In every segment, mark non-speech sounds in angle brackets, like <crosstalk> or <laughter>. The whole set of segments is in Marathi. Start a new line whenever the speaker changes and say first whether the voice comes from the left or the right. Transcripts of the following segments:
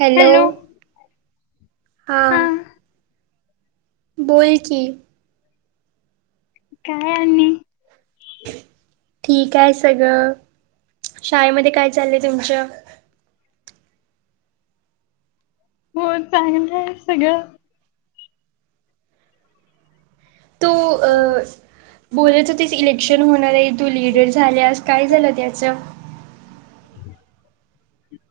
right: हॅलो.
left: हा
right: हां. बोल की,
left: काय आणि?
right: ठीक आहे सगळं, शाळेमध्ये काय चालय तुमच्या.
left: हो चांगलं हाय सगळं.
right: तु अ.. बोलत होतीस इलेक्शन होणार आहे, तू लिडर झाल्यास काय झालं त्याचं. <inaudible>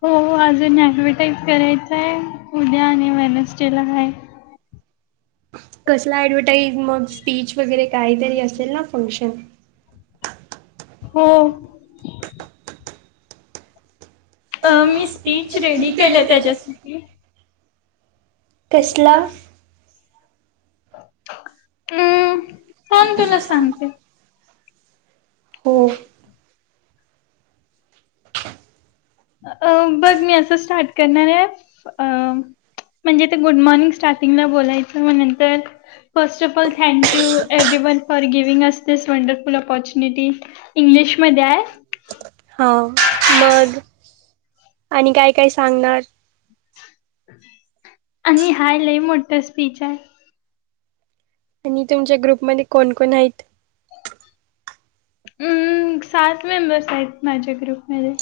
left: हो हो अजून ऍडव्हटाईज करायचं आहे, उद्या आणि वेनस्टडेला हाय.
right: कसलं ॲडव्हटाईज, मग स्पीच वगैरे कायतरी असेल ना फंक्शन?
left: हो. अ मी स्पीच रेडी केलंय त्याच्यासाठी.
right: कसला.
left: अं थांब तुला सांगते.
right: हो.
left: अ मग मी असं स्टार्ट करणार आहे, अंम्हणजे ते गुड मॉर्निंग चॅटींगनं बोलायचं मग नंतर first of all thank you every one for giving us this wonderful opportunity. <unintelligible> इंग्लिशमध्ये हाय.
right: हां मग आणि काय काय सांगणार?
left: आणि हाय लय, मोठं स्पीच आहे.
right: आणि तुमच्या ग्रुपमध्ये कोण कोण हाईत?
left: अं सात मेंबर्स आहेत माझ्या ग्रुपमध्ये.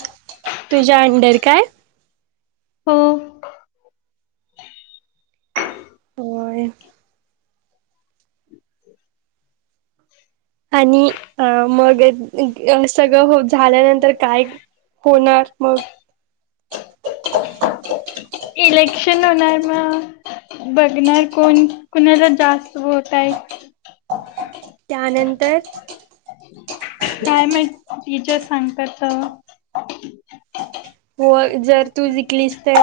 right: तुझ्या अंडर काय
left: हो.
right: होय.
left: <inaudible>
right: आणि मग सगळं हो झाल्यानंतर काय होणार मग.
left: <unintelligible> इलेक्शन होणार म. बघणार कोण, कुणाला जास्त वोट आहे.
right: त्यानंतर
left: काय माहित टीचर सांगतेत तर
right: होय जर तू जीकलीस तर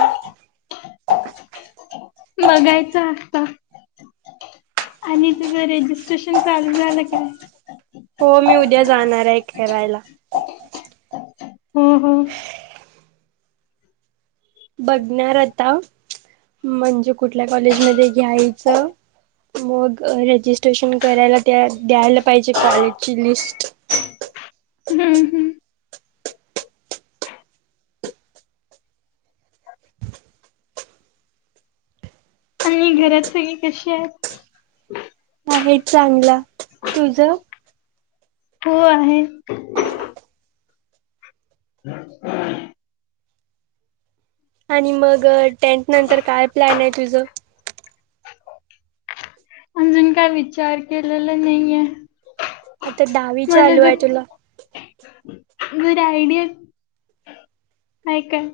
left: बघायच असतं. आणि तुझं रेजिस्ट्रेशन चालू झालं काय?
right: हो मी उद्या जाणार आहे खेरायला.
left: हम् हम्..
right: बघणार आता, म्हणजे कुठल्या कॉलेज मध्ये घ्यायचं. मग रजिस्ट्रेशन करायला त्या, द्यायला पाहिजे कॉलेजची लिस्ट.
left: <unintelligible> आणि घरात सगळी कशी आहेत?
right: आहे चांगला. तुझं?
left: तू आहे <unintelligible>
right: आणि मग टेंथ नंतर काय प्लॅन आहे तुझं?
left: अजून काय विचार केलेला नाहीये.
right: आता दहावी चालू हाय तुला.
left: गुड आयडिया हाय काय?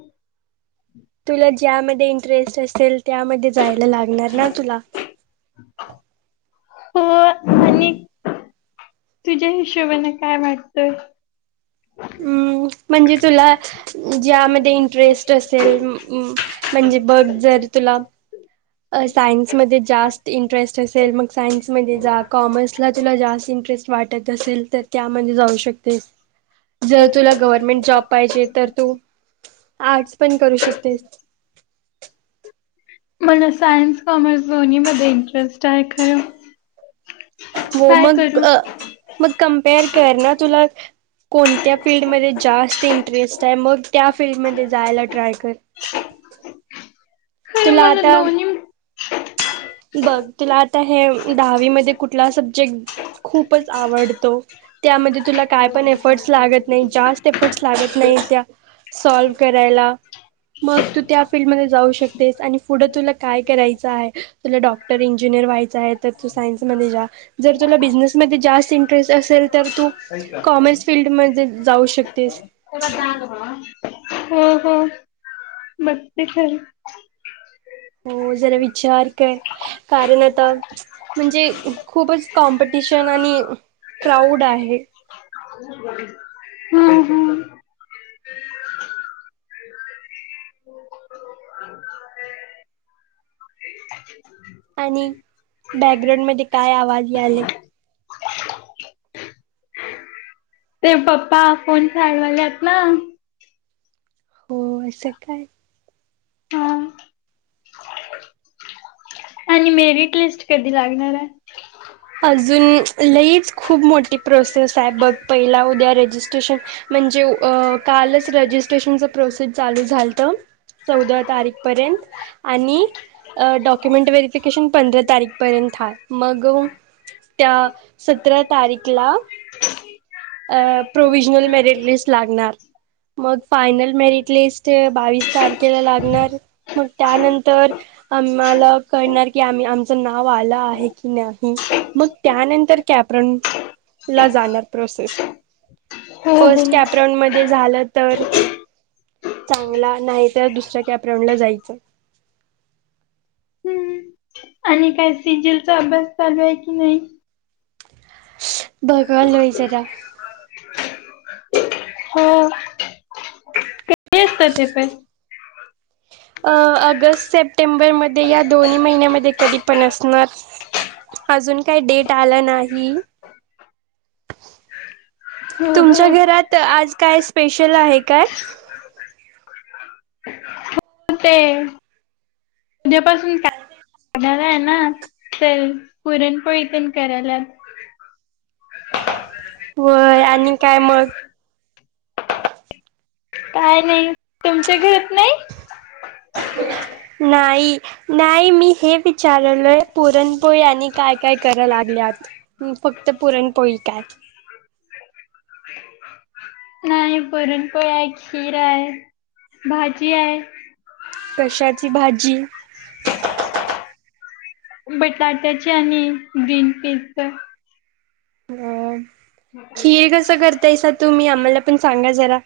right: तुला ज्यामध्ये इंटरेस्ट असेल, त्यामध्ये जायला लागणार ना तुला.
left: हो. आणि तुझ्या हिशोबाने काय वाटतंय?
right: अं म्हणजे तुला ज्यामध्ये इंटरेस्ट असेल म म म्हणजे बघ जर तुला अं सायन्समध्ये जास्त इंन् टरेस्ट असेल मग सायन्समध्ये जा. कॉमर्सला तुला जास्त इंटरेस्ट वाटत असेल तर त्यामध्ये जाऊ शकतेस. जर तुला गव्हर्नमेंट जॉब पाहिजे, तर तू आर्ट्स पण करू शकतेस.
left: मला सायन्स कॉमर्स दोन्हीमध्ये, इंटरेस्ट आहे खरं.
right: हो
left: काय
right: मग
left: करू?
right: अ मग कम्पेअर कर ना तुला कोणत्या फील्डमध्ये जास्त इंटरेस्ट आहे, मग त्या फील्डमध्ये जायला ट्राय कर. <inaudible>
left: खरं
right: तूला
left: मला
right: आता
left: दोन्ही
right: बघ तिला आता हे, दहावी मध्ये कुठला सब्जेक्ट. खूपचं आवडतो. त्यामध्ये तुला काय पण एफर्ट्स लागत नाही, जास्त एफर्ट्स लागत नाही त्या सॉल्व करायला. मग तू त्या फील्डमध्ये जाऊ शकतेस आणि पुढं तुला काय कराय चा हाय. तुला डॉक्टर, इंजिनियर व्हायचं आहे तर तू सायन्स मध्ये जा. जर तुला बिझनेसमध्ये जास्त इंटरेस्ट असेल, तर तू कॉमर्स फिल्डमध्ये जाऊ शकतेस.
left: तेगा हं. हंं. अगदी खर.
right: हो जरा विचार कर, कारण आता. म्हणजे खूपच कॉम्पिटिशन आणि क्राऊड आहे.
left: हं हं.
right: आणि बॅकग्राऊंड मध्ये काय आवाज याले.
left: ते पप्पा फोन चालवाल्यात नवं.
right: हो असं काय?
left: हा आणि मेरिट लिस्ट कधी लागणार आहे.
right: ह.. अजून लईच खूप मोठी प्रोसेस आहे, बघ पहिला उद्या रेजिस्ट्रेशन. म्हणजे कालच रजिस्ट्रेशन प्रोसेस चालू झालत चौदा तारीख पर्यंत, आणि डॉक्युमेंट व वेरिफिकेशन पंधरा तारीख पर्यंत हा मग त्या सतरा तारीखला अ. प्रोवि्हजनल मेरिट लिस्ट लागणार. मग फायनल मेरिट लिस्ट, बावीस तारखेला लागणार मग त्यानंतर. आम्हाला कळणार की आमी- आमचं नाव आलं आहे की नाही मग त्यानंतर कॅपरन ला जाणार प्रोसेस.
left: हो हो.
right: फर्स्ट कॅपरान मध्ये झालं. तर चांगला नाही तर दुसऱ्या कॅपरनला जायचं.
left: हम्म. आणि काय, सिजलचा अभ्यास चालू आहे की नाही.
right: बघालोय लई जरा.
left: <unintelligible> हो कधी असता तिथे.
right: अ ऑगस्ट सेप्टेंबरमध्ये या दोन्ही महिन्यामध्ये कधी. पण असणार अजून काही डेट आला नाही.
left: हो
right: तुमच्या
left: हो.
right: घरात आज काय स्पेशल आहे काय?
left: ते उद्यापासून काय, आहे ना ते. पुरणपोळी पण करालेत.
right: होय, आणि काय मग.
left: काय नाही, तुमच्या घरात नाही.
right: नाही नाही मी हे पित. विचारालोय पुरणपोळी आणी काय, काय करल लागल्यात. मी फक्त पुरणपोळी कायं.
left: नाही. पुरणपोळी आहे, खीर आहे भाजी आहे.
right: कशाची भाजी.
left: बटाट्याचे आणि ग्रीनपीसच.
right: अ खीर कसं करतायसा तुम्ही आम्हाला पण सांगा जरा?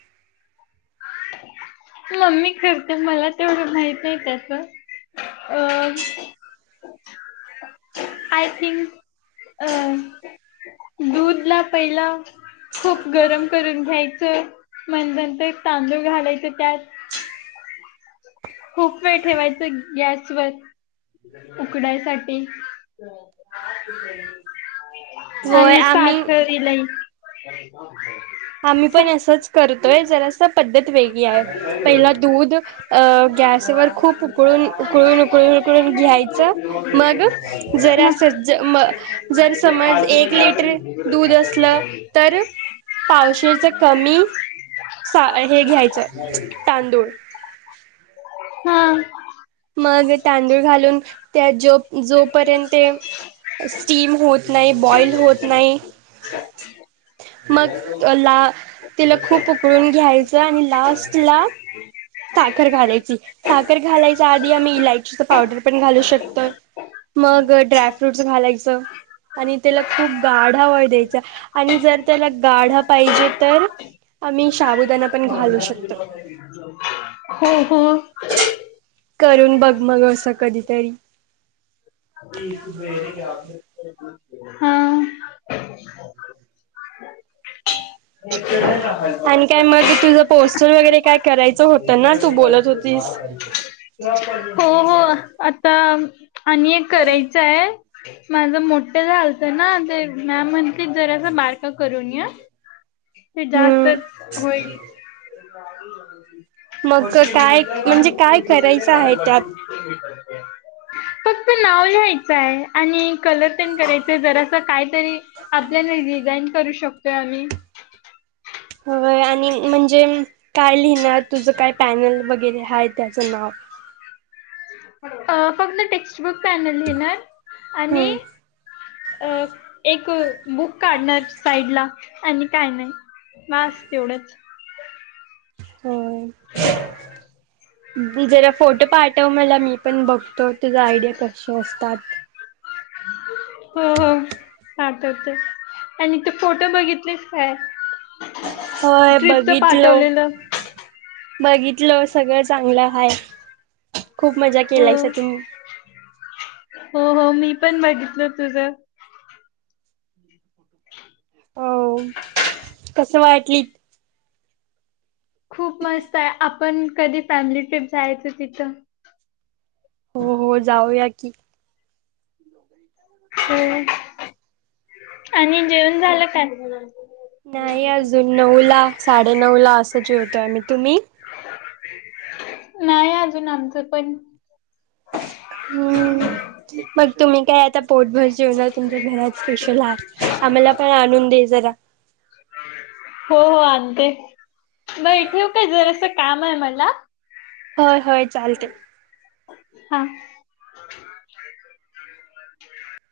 left: मम्मी करत्या मला तेवढं, माहित नाही त्याच.. अ.. आय थिंक अ. दूधला पहिला खूप गरम करून घ्यायचं. मग नंतर तांदूळ घालायचे त्यात खूप वेळ ठेवायचं गॅसवर. उकडायसाठी.
right: होय
left: आणि
right: आम्ही
left: स्टार्टर इलंय.
right: आम्ही पण असंच करतोय जरास पद्धत वेगळी आहे. पहिला दूध अ गॅसवर खूप उकळून, उकळून, उकळून, उकळून घ्यायचं, मग जरास ज मग जर समज एक लिटर दूध असलं तर पावशेरचे कमी सा हे घ्यायचं तांदूळ.
left: हा.
right: मग तांदूळ घालून त्या जो जोपर्यंत स्टीम होत नाही, बॉईल होत नाही. मग ला तिला खूप उकळून घ्यायचं आणि लास्टला साखर घालायची, साखर घालायच्या आधी आम्ही इलायचीचं पावडर पण घालू शकतोय. मग ड्रायफ्रूटस घालायचं. आणि त्याला खूप गाढा व्हाय द्यायचा आणि जर त्याला गाढा पाहिजे तर आम्ही शाबुदाना पण घालू शकतं.
left: <unintelligible> हो हो
right: करून बघ मग असं कधीतरी.
left: हा
right: आणि काय मग तुझ पोस्टर वगैरे काय करायचं होतं ना, तू बोलत होतीस. <unintelligible>
left: हो हो आता आणि एक कराय कस हाय माझ मोठं झालत ना ते मॅम म्हण की जरासं बारकं करून ये ते
right: हम्म
left: जास्तच होईल. <inaudible>
right: मग कसाय म्हणजे काय करायचं आहे त्यात?
left: फक्त नाव लिहायचंय. आणि कलर तेन करायचे, जरासं कायतरी आपल्याला डिझाईन करू शकतोय आम्ही.
right: होय आणि म्हणजे, काय लिहिणार, तुझं काय पॅनल वगैरे हाय त्याचं नाव.
left: अ फक्त टेक्स्टबुक पॅनल लिहणार आणि
right: हम्म
left: अ एक बुक काढणार साईडला आणि काय नाही. बास तेवढंच. <inaudible>
right: होय जरा फोटो पाठव मला मी पण बघतो. तुझा आयडिया कसे असतात?
left: हो, हो, पाठवते आणि ते फोटो बघितलेस काय?
right: होय
left: ट्रिपच
right: बघितलो
left: पाठवलेलं.
right: बघितलो, सगळं चांगलं हाय. खूप मजा
left: हो
right: केलायसा तुम्ही.
left: हो, हो, मी पण बघितलं तुझं.
right: हो कस वाटली
left: खूप मस्तय, आपण कधी फॅमिली ट्रिप जायाचं तिथं?
right: हो, हो, जाऊया की. <inaudible>
left: हो आणि जेवण झालं का?
right: नाही अजून नऊला, साडे-नऊला, असं जेवतो आम्ही, तुम्ही?
left: नाही अजून आमचं पण.
right: हम्म, मग तुम्ही काय आ आता पोटभर जेवणार तुमच्या घरात स्पेशल आहे, आम्हाला पण आणून दे जरा.
left: हो हो. आणते नाही ठेऊ कायं जरासं. काम हाय मला
right: होय होय चालतंय.
left: हा.